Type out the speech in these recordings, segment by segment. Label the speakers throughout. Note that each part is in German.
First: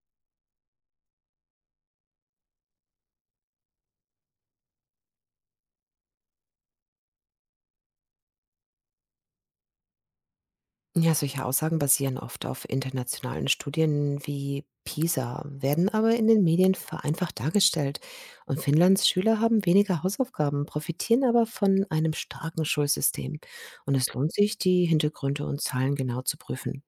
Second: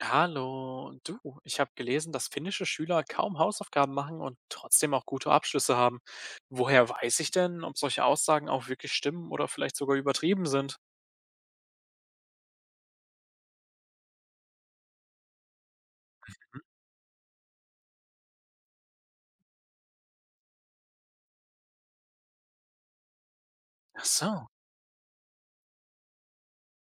Speaker 1: Hallo, du, ich habe gelesen, dass finnische Schüler kaum Hausaufgaben machen und trotzdem auch gute Abschlüsse haben. Woher weiß ich denn, ob solche Aussagen auch wirklich stimmen oder vielleicht sogar übertrieben sind?
Speaker 2: Ja, solche Aussagen basieren oft auf internationalen Studien wie PISA, werden aber in den Medien vereinfacht dargestellt. Und Finnlands Schüler haben weniger Hausaufgaben, profitieren aber von einem starken Schulsystem. Und
Speaker 1: Ach
Speaker 2: es lohnt
Speaker 1: so.
Speaker 2: sich, die Hintergründe und Zahlen genau zu prüfen.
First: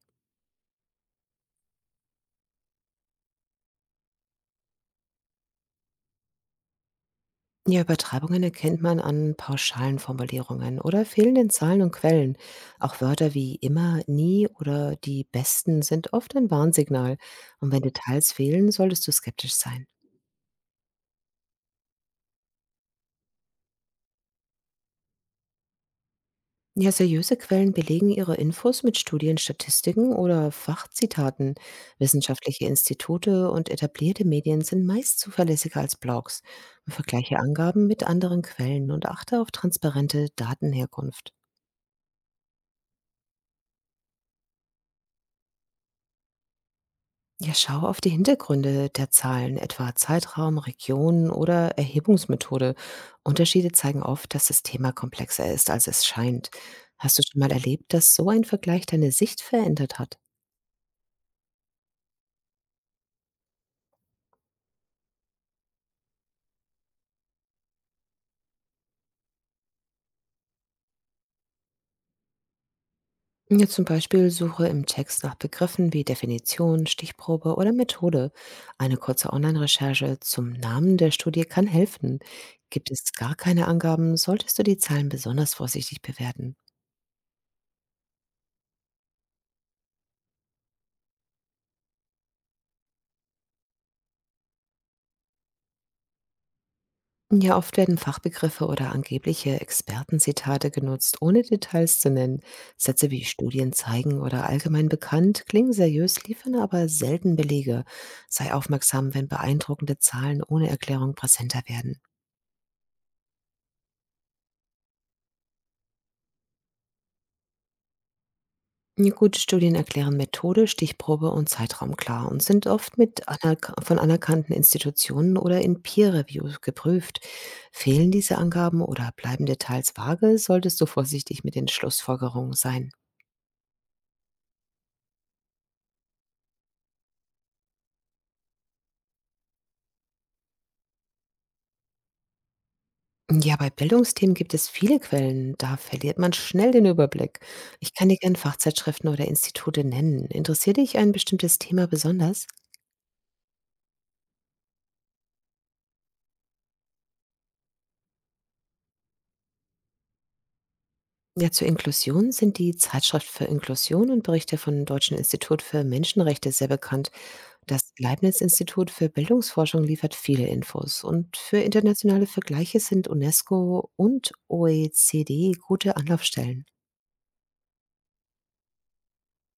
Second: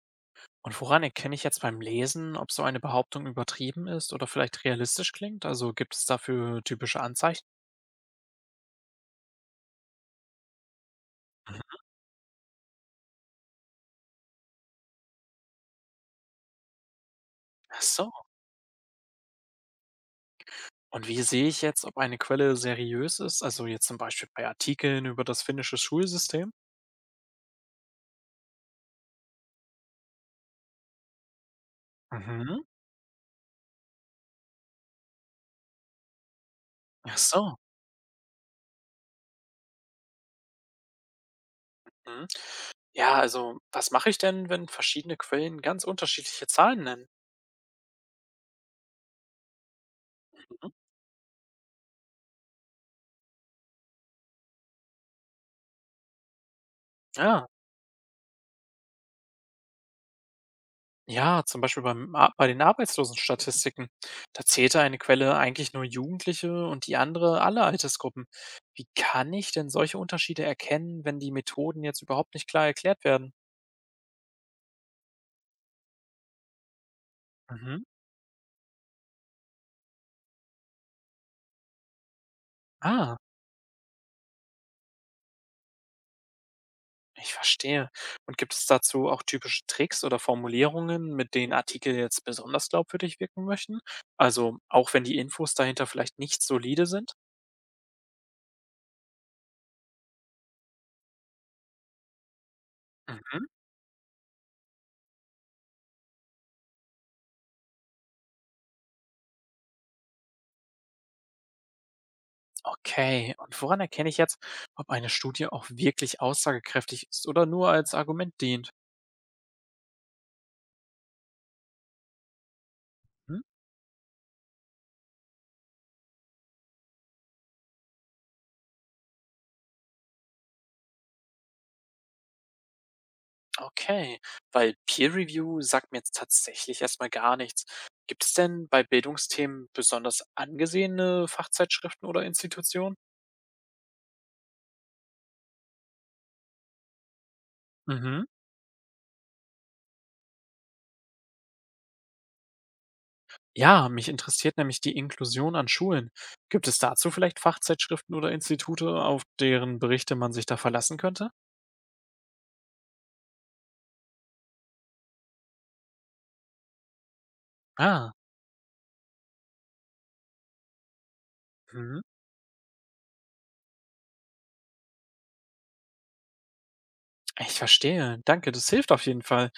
Speaker 1: Und woran erkenne ich jetzt beim Lesen, ob so eine Behauptung übertrieben ist oder vielleicht realistisch klingt? Also gibt es dafür typische Anzeichen?
Speaker 2: Ja, Übertreibungen erkennt man an pauschalen Formulierungen oder fehlenden
Speaker 1: Mhm.
Speaker 2: Zahlen und Quellen. Auch Wörter wie immer, nie oder die besten sind oft ein Warnsignal. Und wenn
Speaker 1: Ach so.
Speaker 2: Details fehlen, solltest du skeptisch sein.
Speaker 1: Und wie sehe ich jetzt, ob eine Quelle seriös ist? Also jetzt zum Beispiel bei Artikeln über das finnische Schulsystem?
Speaker 2: Ja, seriöse Quellen belegen ihre Infos mit Studien, Statistiken oder Fachzitaten.
Speaker 1: Mhm.
Speaker 2: Wissenschaftliche Institute und etablierte Medien sind meist zuverlässiger als Blogs.
Speaker 1: Ach
Speaker 2: Vergleiche
Speaker 1: so.
Speaker 2: Angaben mit anderen Quellen und achte auf transparente Datenherkunft.
Speaker 1: Hm. Ja, also was mache ich denn, wenn verschiedene Quellen ganz unterschiedliche Zahlen nennen?
Speaker 2: Ja, schau auf die Hintergründe der Zahlen, etwa Zeitraum, Region oder Erhebungsmethode. Unterschiede zeigen oft, dass das Thema komplexer ist, als es scheint. Hast du schon
Speaker 1: Ja,
Speaker 2: mal erlebt, dass so ein Vergleich deine Sicht verändert hat?
Speaker 1: ja, zum Beispiel bei den Arbeitslosenstatistiken. Da zählte eine Quelle eigentlich nur Jugendliche und die andere alle Altersgruppen. Wie kann ich denn solche Unterschiede erkennen, wenn die Methoden jetzt überhaupt nicht klar erklärt werden?
Speaker 2: Ja, zum Beispiel suche im Text nach Begriffen wie Definition, Stichprobe oder
Speaker 1: Mhm.
Speaker 2: Methode. Eine kurze Online-Recherche zum Namen der Studie kann helfen. Gibt es
Speaker 1: Ah,
Speaker 2: gar keine Angaben, solltest du die Zahlen besonders vorsichtig bewerten.
Speaker 1: ich verstehe. Und gibt es dazu auch typische Tricks oder Formulierungen, mit denen Artikel jetzt besonders glaubwürdig wirken möchten? Also auch wenn die Infos dahinter vielleicht nicht solide sind?
Speaker 2: Ja, oft werden Fachbegriffe oder angebliche Expertenzitate genutzt, ohne Details zu nennen. Sätze wie
Speaker 1: Mhm.
Speaker 2: Studien zeigen oder allgemein bekannt klingen seriös, liefern aber selten Belege. Sei aufmerksam, wenn beeindruckende Zahlen ohne Erklärung präsenter werden.
Speaker 1: Okay, und woran erkenne ich jetzt, ob eine Studie auch wirklich aussagekräftig ist oder nur als Argument dient?
Speaker 2: Ja, gute Studien erklären Methode, Stichprobe und Zeitraum klar und sind oft mit
Speaker 1: Hm?
Speaker 2: anerk von anerkannten Institutionen oder in Peer-Reviews geprüft. Fehlen diese Angaben oder bleiben Details vage, solltest du vorsichtig mit den Schlussfolgerungen sein.
Speaker 1: Okay, weil Peer Review sagt mir jetzt tatsächlich erstmal gar nichts. Gibt es denn bei Bildungsthemen besonders angesehene Fachzeitschriften oder Institutionen?
Speaker 2: Ja, bei Bildungsthemen gibt es viele Quellen, da verliert man schnell den Überblick. Ich kann dir
Speaker 1: Mhm.
Speaker 2: gerne Fachzeitschriften oder Institute nennen. Interessiert dich ein bestimmtes Thema besonders?
Speaker 1: Ja, mich interessiert nämlich die Inklusion an Schulen. Gibt es dazu vielleicht Fachzeitschriften oder Institute, auf deren Berichte man sich da verlassen könnte?
Speaker 2: Ja, zur Inklusion sind die Zeitschrift für Inklusion und Berichte vom Deutschen Institut für Menschenrechte sehr bekannt. Das
Speaker 1: Ah,
Speaker 2: Leibniz-Institut für Bildungsforschung liefert viele Infos und für
Speaker 1: mhm.
Speaker 2: internationale Vergleiche sind UNESCO und OECD gute Anlaufstellen.
Speaker 1: Ich verstehe. Danke, das hilft auf jeden Fall.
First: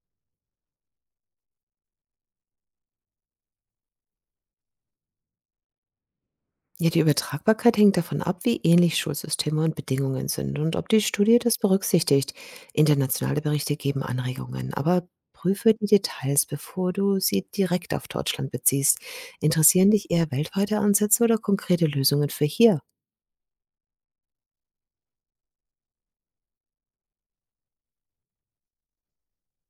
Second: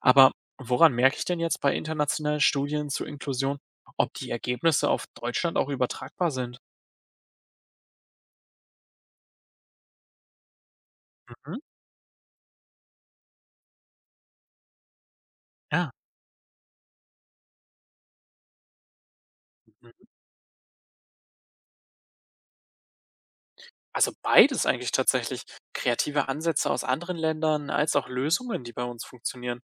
Speaker 1: Aber woran merke ich denn jetzt bei internationalen Studien zur Inklusion, ob die Ergebnisse auf Deutschland auch übertragbar sind?
Speaker 2: Ja, die Übertragbarkeit hängt davon ab, wie ähnlich Schulsysteme und Bedingungen sind und ob die Studie das
Speaker 1: Mhm.
Speaker 2: berücksichtigt. Internationale Berichte geben Anregungen, aber prüfe die
Speaker 1: Ja.
Speaker 2: Details, bevor du sie direkt auf Deutschland beziehst. Interessieren
Speaker 1: Mhm.
Speaker 2: dich eher weltweite Ansätze oder konkrete Lösungen für hier?
Speaker 1: Also beides eigentlich tatsächlich. Kreative Ansätze aus anderen Ländern als auch Lösungen, die bei uns funktionieren.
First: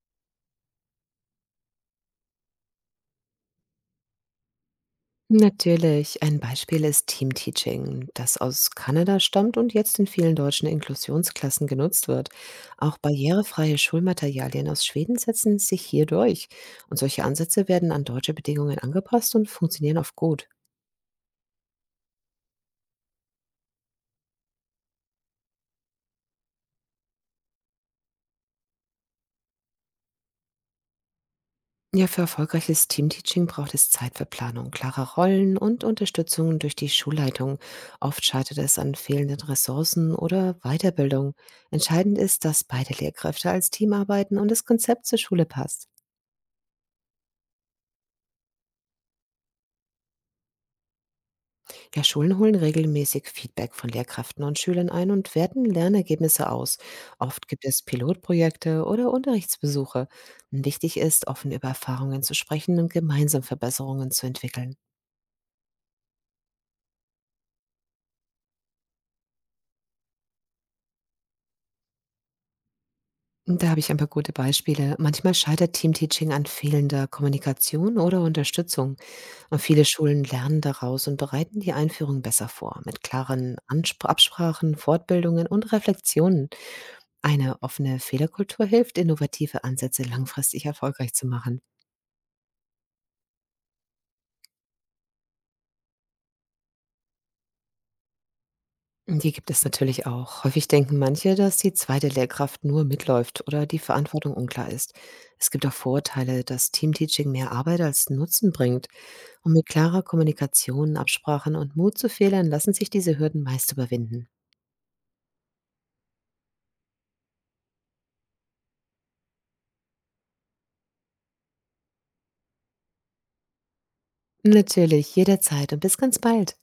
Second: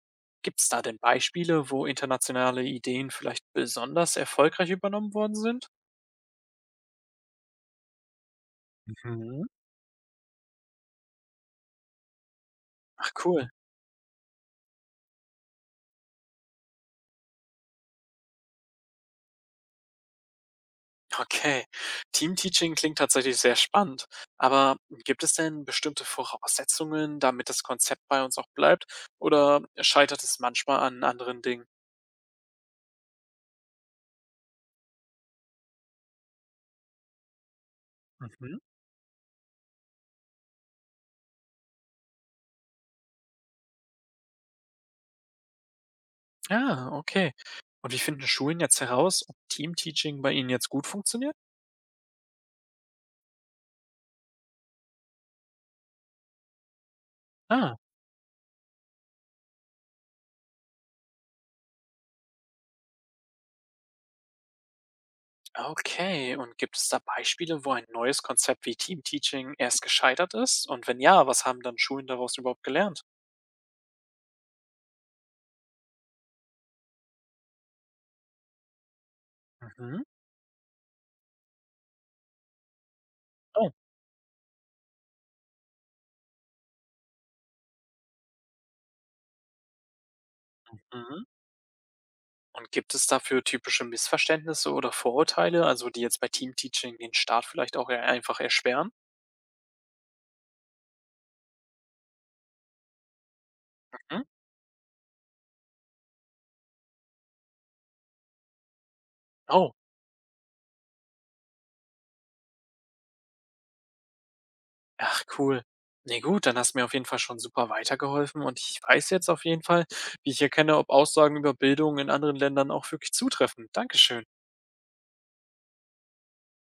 Speaker 1: Gibt es da denn Beispiele, wo internationale Ideen vielleicht besonders erfolgreich übernommen worden sind?
Speaker 2: Natürlich. Ein Beispiel ist Teamteaching, das aus Kanada
Speaker 1: Mhm.
Speaker 2: stammt und jetzt in vielen deutschen Inklusionsklassen genutzt wird. Auch
Speaker 1: Ach cool.
Speaker 2: barrierefreie Schulmaterialien aus Schweden setzen sich hier durch. Und solche Ansätze werden an deutsche Bedingungen angepasst und funktionieren oft gut.
Speaker 1: Okay, Teamteaching klingt tatsächlich sehr spannend. Aber gibt es denn bestimmte Voraussetzungen, damit das Konzept bei uns auch bleibt? Oder scheitert es manchmal an anderen Dingen?
Speaker 2: Ja, für erfolgreiches Teamteaching braucht es Zeit für Planung, klare Rollen und Unterstützung durch die Schulleitung. Oft scheitert
Speaker 1: Mhm.
Speaker 2: es an fehlenden Ressourcen oder Weiterbildung. Entscheidend ist, dass beide Lehrkräfte als Team arbeiten und das Konzept zur Schule passt.
Speaker 1: Ah, okay. Und wie finden Schulen jetzt heraus, ob Teamteaching bei ihnen jetzt gut funktioniert?
Speaker 2: Ja, Schulen holen regelmäßig Feedback von Lehrkräften und Schülern ein und werten Lernergebnisse aus. Oft gibt
Speaker 1: Ah,
Speaker 2: es Pilotprojekte oder Unterrichtsbesuche. Wichtig ist, offen über Erfahrungen zu sprechen und gemeinsam Verbesserungen zu entwickeln.
Speaker 1: okay. Und gibt es da Beispiele, wo ein neues Konzept wie Teamteaching erst gescheitert ist? Und wenn ja, was haben dann Schulen daraus überhaupt gelernt?
Speaker 2: Da habe ich ein paar gute Beispiele. Manchmal scheitert Teamteaching an fehlender Kommunikation oder Unterstützung. Und viele
Speaker 1: Mhm.
Speaker 2: Schulen lernen daraus und bereiten die Einführung besser vor, mit klaren
Speaker 1: Oh.
Speaker 2: Anspr Absprachen, Fortbildungen und Reflexionen. Eine offene Fehlerkultur hilft, innovative Ansätze langfristig erfolgreich
Speaker 1: Mhm.
Speaker 2: zu machen.
Speaker 1: Und gibt es dafür typische Missverständnisse oder Vorurteile, also die jetzt bei Teamteaching den Start vielleicht auch eher einfach erschweren?
Speaker 2: Die gibt es natürlich auch. Häufig denken manche, dass die zweite Lehrkraft nur mitläuft oder die
Speaker 1: Mhm.
Speaker 2: Verantwortung unklar ist. Es gibt auch Vorurteile, dass Teamteaching mehr Arbeit als Nutzen bringt. Und mit
Speaker 1: Oh,
Speaker 2: klarer Kommunikation, Absprachen und Mut zu Fehlern lassen sich diese Hürden meist überwinden.
Speaker 1: ach cool. Nee, gut, dann hast du mir auf jeden Fall schon super weitergeholfen und ich weiß jetzt auf jeden Fall, wie ich erkenne, ob Aussagen über Bildung in anderen Ländern auch wirklich zutreffen. Dankeschön.
Speaker 2: Natürlich, jederzeit und bis ganz bald.